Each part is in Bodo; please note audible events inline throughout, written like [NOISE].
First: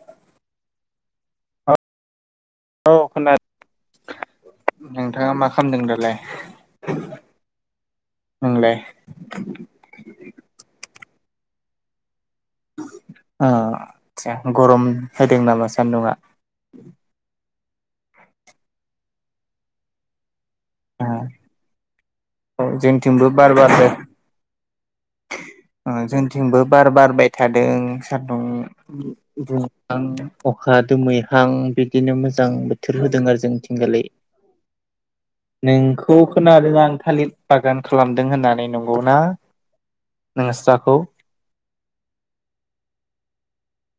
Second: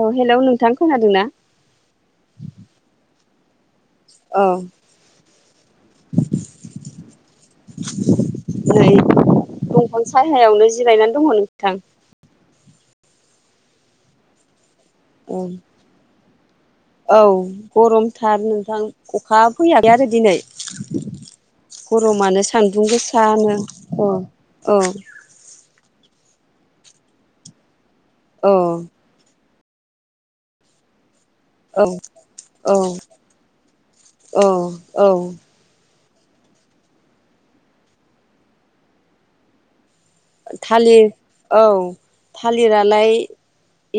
औ हेलौ नोंथां खोनादों ना? औ औ खोनादों नोंथाङा मा खामदों दालाय? नोंलाय नै दंफां सायहायावनो जिरायनानै दङ नोंथां। आ आदसा गरम औ होदों नामा सान्दुंआ? औ गरमथार नोंथां अखा फैयाखै आरो दिनै गरमानो औ सान्दुं जोंथिंबो बार गोसानो बारदों अ औ। ओ जोंथिंबो बार बारबाय थादों सान्दुं औ दुंहां अखा दोमै आं औ बिदिनो मोजां बोथोर होदों आरो जोंनिथिं दालाय औ औ नों खौ खोनादों आं थालिर बागान खालामदों होननानै नंगौ ना? थालिर औ थालिरालाय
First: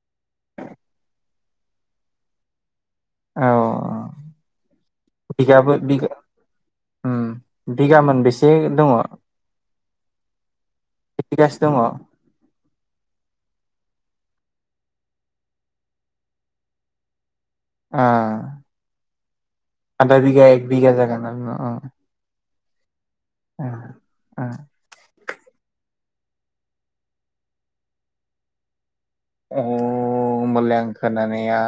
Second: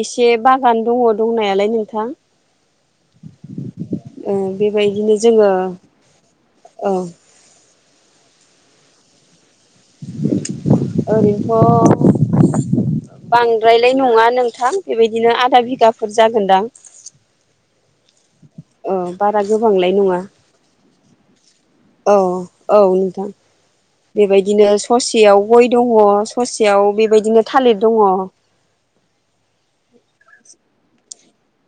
एसे बागान दङ दंनायालाय नोंथां। औ ओ बेबायदिनो जोङो बिगाबो बिगा ओ उम बिगा मोनबेसे दङ? बेसेगासो दङ ओैरैन्थ' बांद्रायलाय नङा नोंथां बेबायदिनो आधा बिगाफोर जागोनदां। आ। औ बारा गोबांलाय आदा नङा बिघा एग बिघा जायगोन? औ औ नोंथां अ अ बेबायदिनो ससेयाव बै दङ ससेयाव बेबायदिनो थालिर दङ। अ होमलाय खोनानाया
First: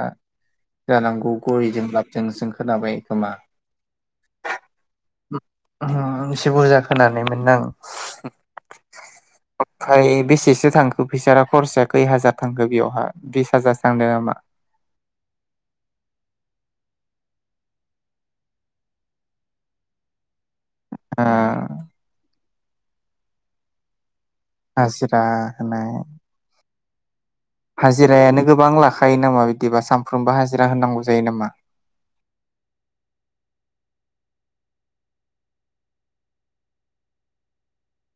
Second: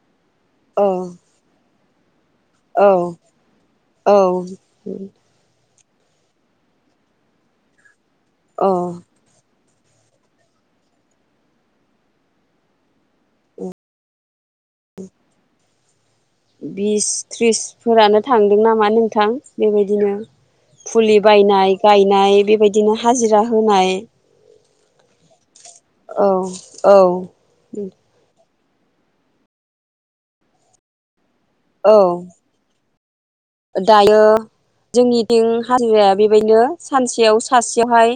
जानांगौ गयजोंब्ला जों जों औ खोनाबाय खोमा औ एसे बुरजा खोनानाय मोन आं औ ओमफ्राय बेसेसो थांखो फैसा खरसाया खै हाजार थांखो बेयावहा बिस हाजारसो थांदों नामा बिस थ्रिसफोरानो थांदों नामा नोंथां बेबायदिनो ओ फुलि बायनाय गायनाय बेबायदिनो हाजिरा होनाय हाजिरा होनाय औ औ हाजिरायानो गोबां लाखायो नामा बिदिबा सानफ्रोमबो हाजिरा होनांगौ जायो नामा औ दायो जोंनिथिं हाजिराया बेबायदिनो सानसेयाव सासेयावहाय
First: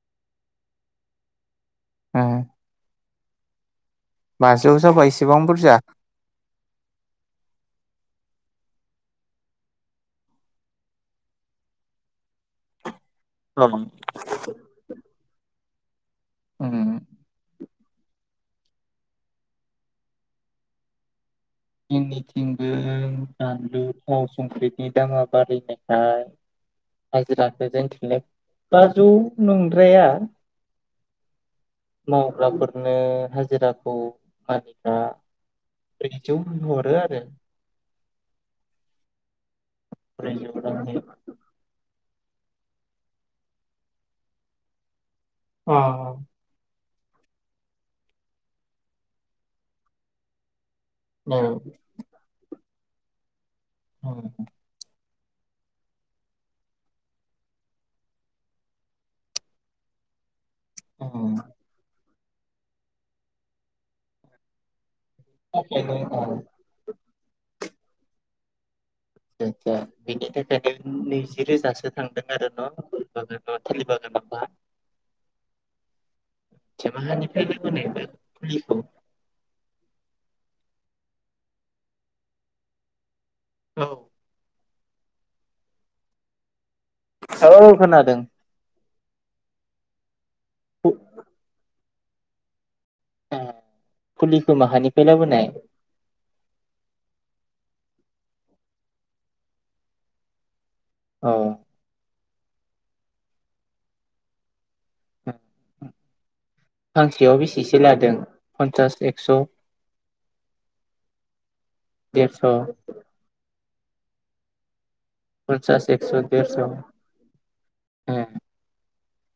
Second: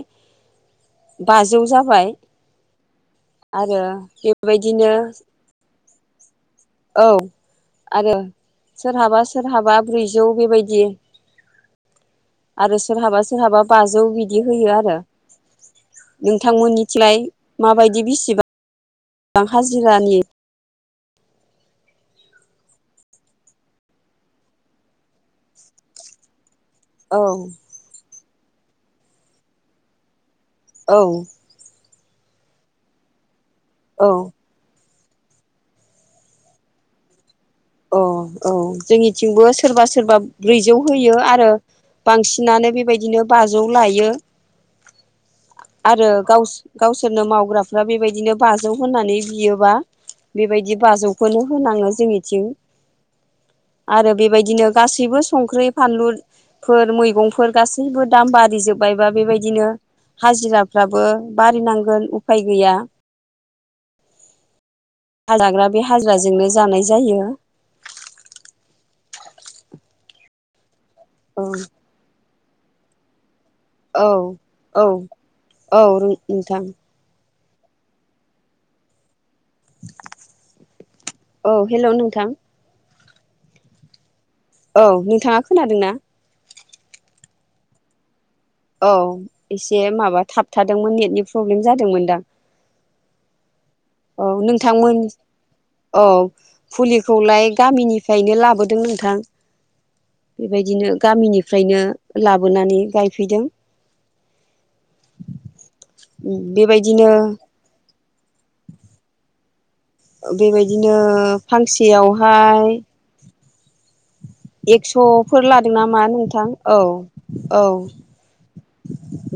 बाजौ जाबाय ओ आरो बाजौ बेबायदिनो जाबा इसेबां बुरजा [INAUDIBLE] औ आरो सोरहाबा सोरहाबा ब्रैजौ बेबायदि आरो सोरहाबा सोरहाबा बाजौ बिदि होयो आरो ओम नोंथांमोननिथिलाय माबायदि बिसिबां बां हाजिरानि जोंनिथिंबो बानलु थाव संख्रिनि दामा बारायनायखाय औ हाजिराखो जोंथिंलाय बाजौ नंद्राया औ मावग्राफोरनो हाजिराखौ औ मानिग्रा यावहरो आरो अ औ जोंनिथिंबो सोरबा सोरबा ब्रैजौ होयो आरो बांसिनानो बेबायदिनो बाजौ लायो अ आरो गावस गावसोरनो मावग्राफ्रा बेबायदिनो बाजौ होननानै बियोबा बेबायदि औ बाजौखौनो होनांङो जोंनिथिं । औ आरो बेबायदिनो गासैबो संख्रि फानलुफोर मैगंफोर गासैबो दाम बारि जोब्बायबा बेबायदिनो । हाजिराफ्राबो औ बारिनांगोन उफाय गैया । आ जाग्रा बे बेखायनो औ हाजिराजोंनो जानाय जायो । आसा आसा बिनि थाखायनो नैजि रोजासो थांदों आरो न' कल ब । औ औ औ नो नोंथां [UNINTELLIGIBLE] औ हेलौ नोंथां । औ औ नोंथाङा खोनादों ना । औ खोनादों औ एसे माबा थाब थादोंमोन फु- नेटनि प्रब्लेम जादोंमोन दां । आह औ नोंथांमोन औ फुलिखौलाय । गामिनिफ्रायनो लाबोदों नोंथां बेबायदिनो औ गामिनिफ्रायनो। लाबोनानै गायफैदों औ बेबायदिनो फांसेयाव बेसेसो लादों पन्सास एक्स'? बेबायदिनो देरस' फांसेयावहाय एक्स'फोर लादों पन्सास नामा एक्स' नोंथां देरस' औ औ । ए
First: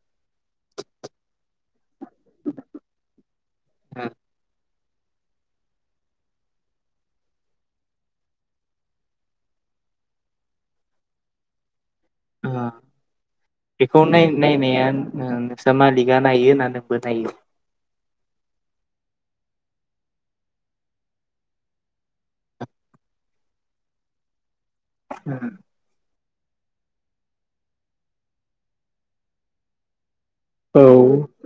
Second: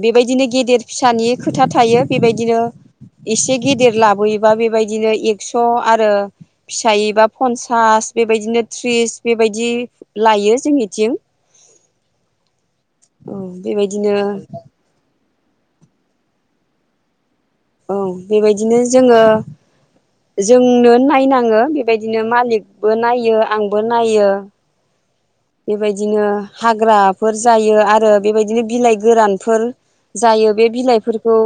बेबायदिनो गेदेर फिसानि खोथा थायो । बेबायदिनो एसे गेदेर ए लाबोयोबा बेबाय दिनो एक्स' आरो फिसायैबा पनसास बेबायदिनो थ्रिस बेबायदि । लायो जोंनिथिं आ बेखौ बेबायदिनो नाय नायनाया ओ नोंसा मालिगा नायो ना नोंबो नायो? औ बेबायदिनो जोङो जोंनो नायनाङो बेबायदिनो मालिकबो नायो आंबो नायो । बेबायदिनो हाग्राफोर जायो आरो बेबायदिनो बिलाइ गोरानफोर। जायो बे औ बिलाइफोरखौ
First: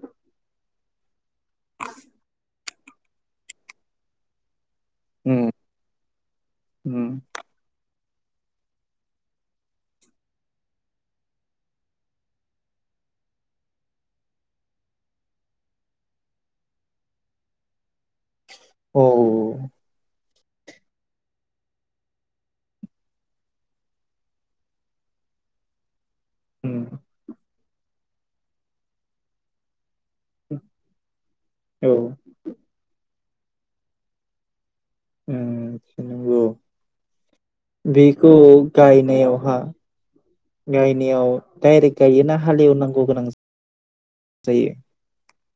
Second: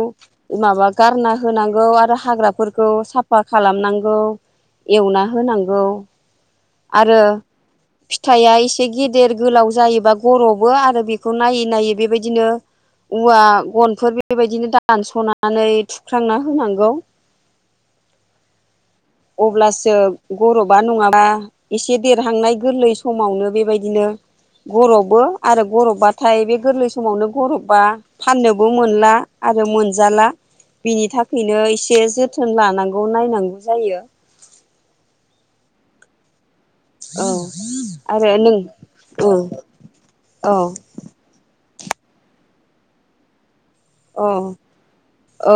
माबा गारना होनांगौ आरो हाग्राफोरखौ साफा खालामनांगौ। एवना उम होनांगौ उम आरो फिथाइआ एसे गेदेर गोलाव जायोबा गरबो आरो बेखौ नायै नायै बेबायदिनो औवा गनफोर बेबायदिनो दानस'नानै थुख्रांना होनांगौ। औ अब्लासो गरबा नङाबा एसे देरहांनाय गोरलै समावनो बेबायदिनो। गरफबो आरो गरबबाथाय बे गोरलै समावनो गरब बा फाननोबो मोनला आरो मोनजाला बेनि थाख खैनो औ एसे जोथोन लानांगौ नायनांगौ जायो। ओओ नंगौ औ बेखौ आरो नों औ गायनायावहा औ गायनायाव डाइरेक्ट गायोना हालेवनांगौ गोनां औ जायो औ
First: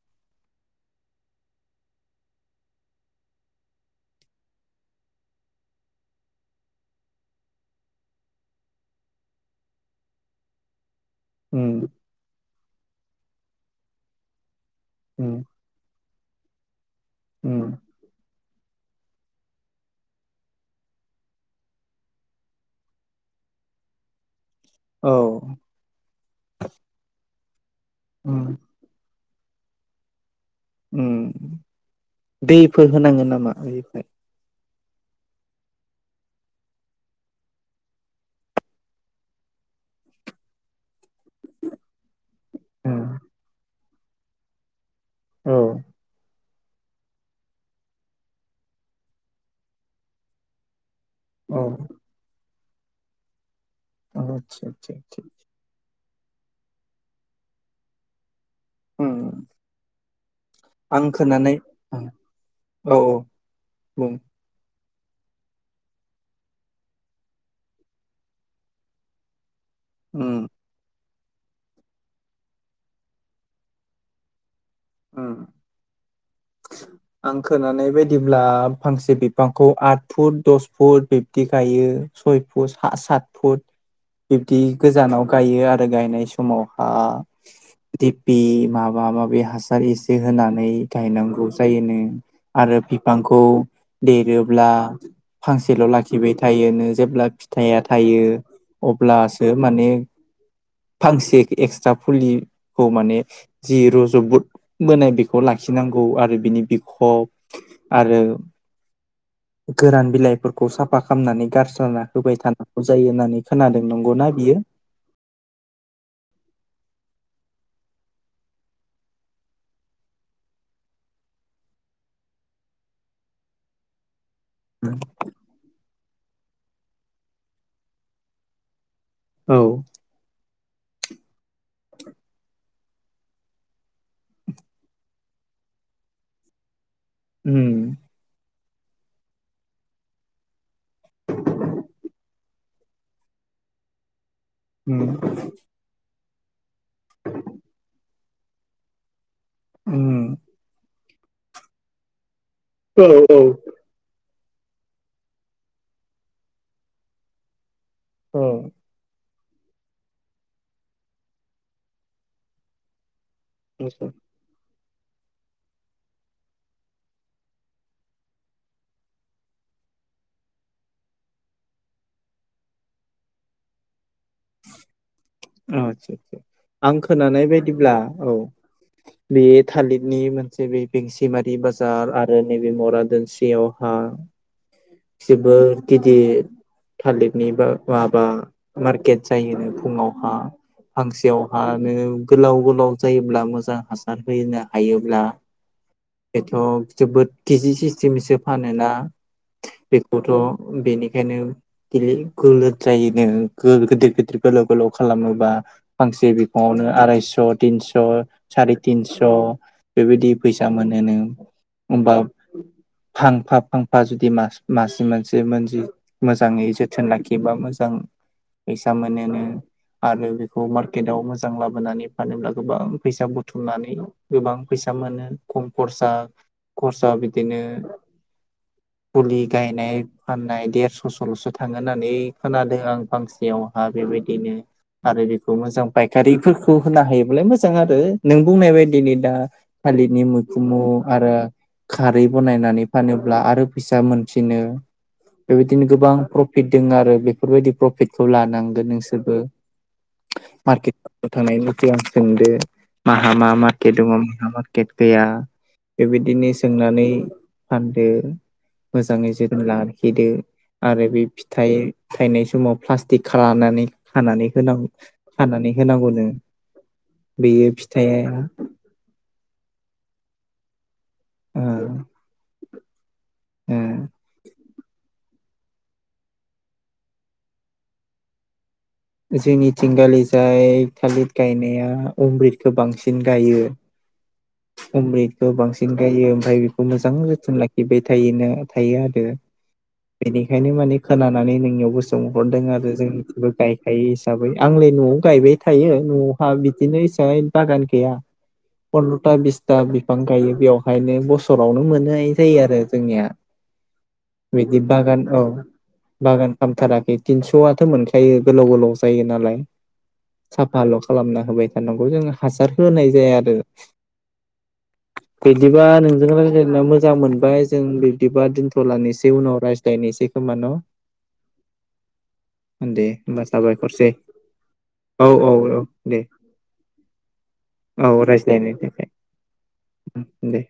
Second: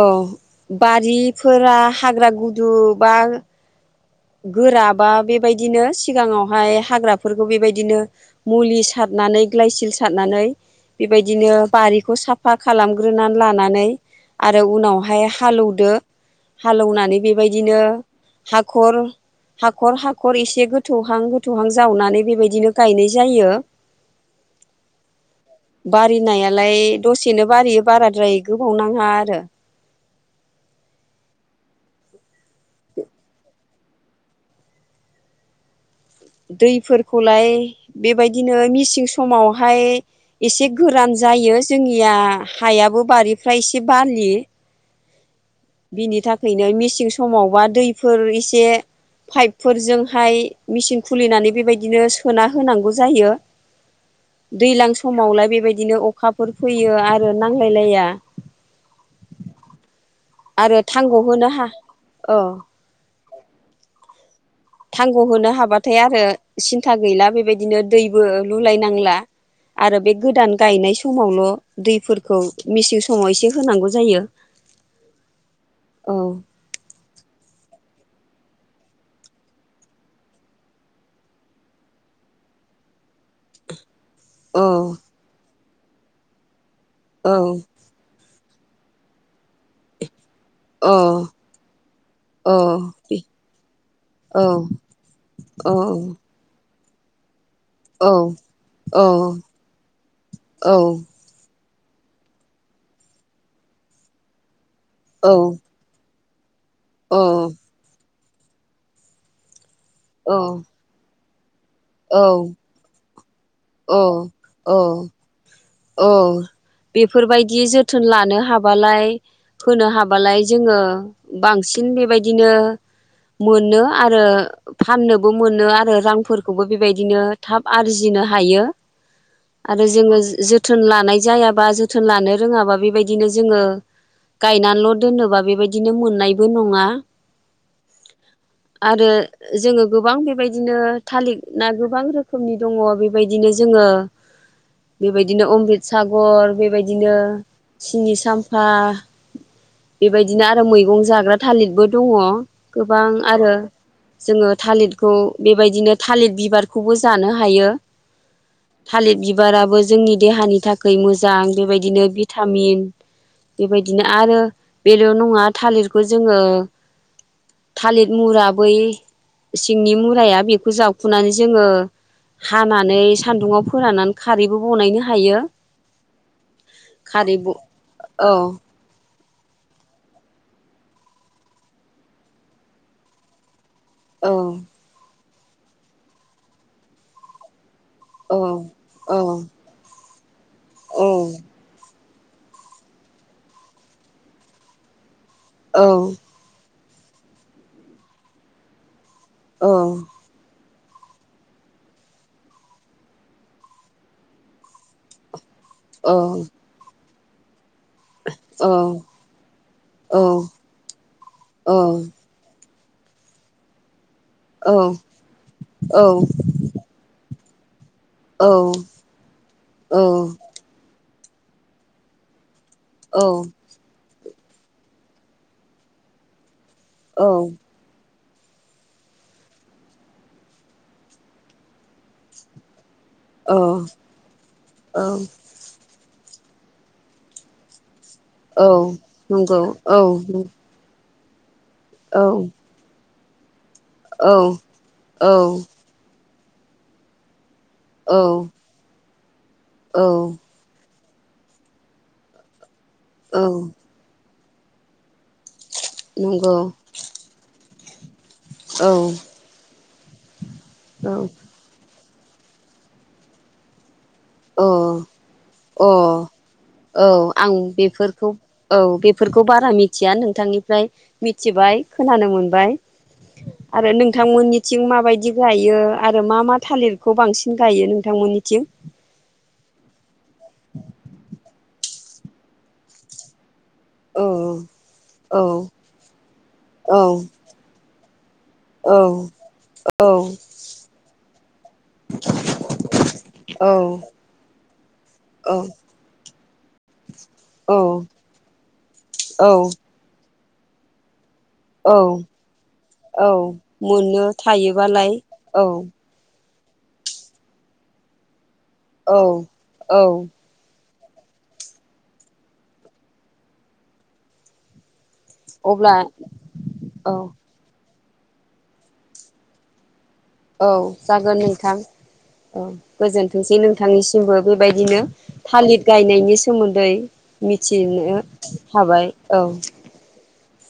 बारिफोरा हाग्रा गुदु बा गोराबा बेबायदिनो सिगाङावहाय हाग्राफोरखौ बेबायदिनो मुलि सार नानै ग्लाइ सिल सारनानै बेबायदिनो उम बारिखौ साफा खालामग्रोनानै लानानै आरो आरो उनावहाय उम हालौदो हालौनानै उम बेबायदिनो हाखर हाखर हाखर एसे गोथौहां गोथौहां जावनानै बेबायदिनो गायनाय जायो। [INAUDIBLE] औ बारिनायालाय दसेनो बारियो बाराद्राय उम गोबाव नाङा आरो ओन दैफोर होनाङो नामा बेनिफ्राय दैफोरखौलाय बेबायदिनो मिसिं समावहाय एसे गोरान ज जायो जोंनिया हायाबो बारिफ्रा एसे बालि औ बिनि थाख नो मिसिं समावबा दैफोर एसे पाइपफोरजोंहाय मेचिन खुलिनानै औ बेबायदिनो सोना होनांगौ जायो औ थिग दैज्लां थिग थिग समावलाय बेबायदिनो अखाफोर फैयो आरो नांलायलाया ओं ओं आरो आं थांग' होनो खोनानाय हा औ औ औ बुं थांग' होनो हाबाथाय आरो सिन्था गैला बेबायदिनो दैबो लुलायनांला आरो बे उम गोदान गायनाय सम समावल' दैफोरखौ मेसें समाव एसे होनांगौ जायो ओं औ आं खोनानाय बायदि बदिब्ला फांसे बिफांखौ आठ फुट दस फुट बिब्दि गायो सय फुट स सात फुट [INAUDIBLE] बिब्दि गोजानाव गायो आरो गायनाय समाव औ । बे माबा माबि हासार एसे होनानै औ गायनांगौ जायोनो औ आरो बिफांखौ औ देरोब्ला फांसेल' लाखिबाय थायो जेब्ला फिथाइया औ थायो औ अब्लासो माने फांसे एक्स फसा फुलिखौ माने जि रज'बद बाय बेखौ लाखिनांगौ आरो बिनि बिखब आरो गोरान बिलाइफोरखौ साफा खालामनानै गारस्ल'ना औ होबाय थानांगौ जायो होननानै खोनादों औ नंगौना बियो औ बेफोरबायदि जोथोन लानो हाबालाय होनो हाबालाय जोङो बांसिन बेबायदि मोनो आरो फाननोबो मोनो आरो रांफोरखौबो बेबायदिनो थाब आरजिनो हायो औ आरो जोङो ज जोथोन लानाय जायाबा जोथोन लानो रोङाबा बेबायदिनो जोङो गायनानैल' दोनोबा बेबायदिनो मोननायबो नङा उम आरो जोङो गोबां बेबायदिनो थालिर ना गोबां रोखोम रोखोमनि दङ बेबायदिनो जोङो ओम सिबसागर बेबायदिनो सिनि साम्फा उम बेबायदिनो आरो मैगं जाग्रा थालिरबो दङ औ गोबां औ आरो जोङो थालिरखौ बेबायदिनो थालिर बिबारखौबो जानो हायो। औ थालिरि बिबाराबो जोंनि देहानि थाखाय मोजां बेबायदिनो भिटामिन बेबायदिनो आतसा आरो बेल' नङा थालिरखौ जोङो थालिर मुराबै सिंनि मुराया बेखौ जावखुनानै जोङो हानानै सान्दुङाव फोराननानै खार अ आदसा आदसा आं खारै खोनानाय ब बायदिब्ला औ बे थालिरनि मोनसे बे बेंसिमारि बाजार आरो नैबे मरा दोनस्रियाव औ जोबोद गिदिर थालिरनि बा माबा औ मार्केट औ जायोनो फुङाव हा औ फांसेयाव हानो गोलाव गोलाव जायोब्ला मोजां हासार होनो हायोब्ला औ एथ' जोबोद कि जि सिस्टेमसो फानोना औ बेखौथ' बेनिखायनो गिलि गोलोद जायोनो गो-गोदोर गिदिर गोलाव गोलाव खालामोबा फांसे बिफांङानो आरायस' थिनस' स' सारि तिनस' बेबायदि फैसा मोनोनो होमबा फांफा फांफा जुदि मास मासे मोनसे मोनजि मोजांङै जोथोन लाखि योबा मोजां औ फैसा मोनोनो आरो बिखौ मार्केदआव मोजां लाबोनानै फानोब्ला गोबां फैसा बुथुमनानै गोबां फैसा मोनो खम खरसा खरसा बिदिनो फुलि गायनाय फाननाय देरस'सल'सो थाङो होननानै खोनादों आं फांसेयाव हा बेबायदिनो आरो बेखौ मोजां पाय खारिफोरखौ होनो हायोब्लालाय मोजां आरो नों बुंनाय बायदिनि दा थालिरनि मैखुनाव आरो खारै बनायनानै फानोब्ला आरो फैसा मोनफिनो बेबायदिनो गोबां प्रफिट दं आरो बेफोरबायदि प्रफिटखौ लानां नोंसोरबो मारकेट थांनायनि सिगां सोंदो माहा मा मार्केट दङ माहा मार्केट गैया बेबायदिनो सोंनानै फानदो मोजाङै जोथोन लाखिदो आरो बे फिथाइ थायनाय समाव प्लास्टिक खालामानानै खानानै होनां खानानै होनांगौनो औ आं बेयो फिथाइया बेफोरखौ औ बेफोरखौ बारा मिथिया नोंथांनिफ्राय ओ मिथिबाय खोनानो मोनबाय ओ आरो नोंथांमोननिथिं माबायदि गायो आरो मा मा थालिरखौ बांसिन गायो नोंथांमोननिथिं जोंनिथिं गालिजाय थालिर गायनाया अमृदखौ बांसिन गायो औ अमृतखौ बांसिन गायो ओमफ्राय बेखौ मोजां जोथोन लाखिबाय थायोनो थायो आरो औ-औ-औ-औ-औ-औ-औ बेनिखायनो माने खोनानानै नोंनियावबो सोंहरदों आरो जोंनिबो गायखायो हिसाबै आं न'आव गायबाय थायो न'आव बिदिनो हिसाबै बागान गैया पन्द्रथा बिसथा बिफां गायो बेयावहायनो गस गोबावनो मोननाय जायो आरो औ जोंनिया मोननो बिदि थायोबालाय बागान औ बागोन हामथाराखै थिनस'आथ' मोनखायो गोलाव गोलाव जायो नालाय औ-औ-औ साफाल' खालामना होबाय थानांगौ जोङ हासार होनाय जाया आरो बिदिबा अब्ला नोंजों रायज्लायना मोजां औ-औ मोनबाय जों बिदिबा दिनथ'लायनिसे उनाव रायज्लायनिसै औ जागोन नोंथां औ दे होमबा गोजोनथोंसै साबायखरसै नोंथांनिसिमबो बेबायदिनो औ औ औ थालिर दे गायनायनि सोमोन्दै मिथिनो औ रायज्लायनो थाखाय हाबाय औ दे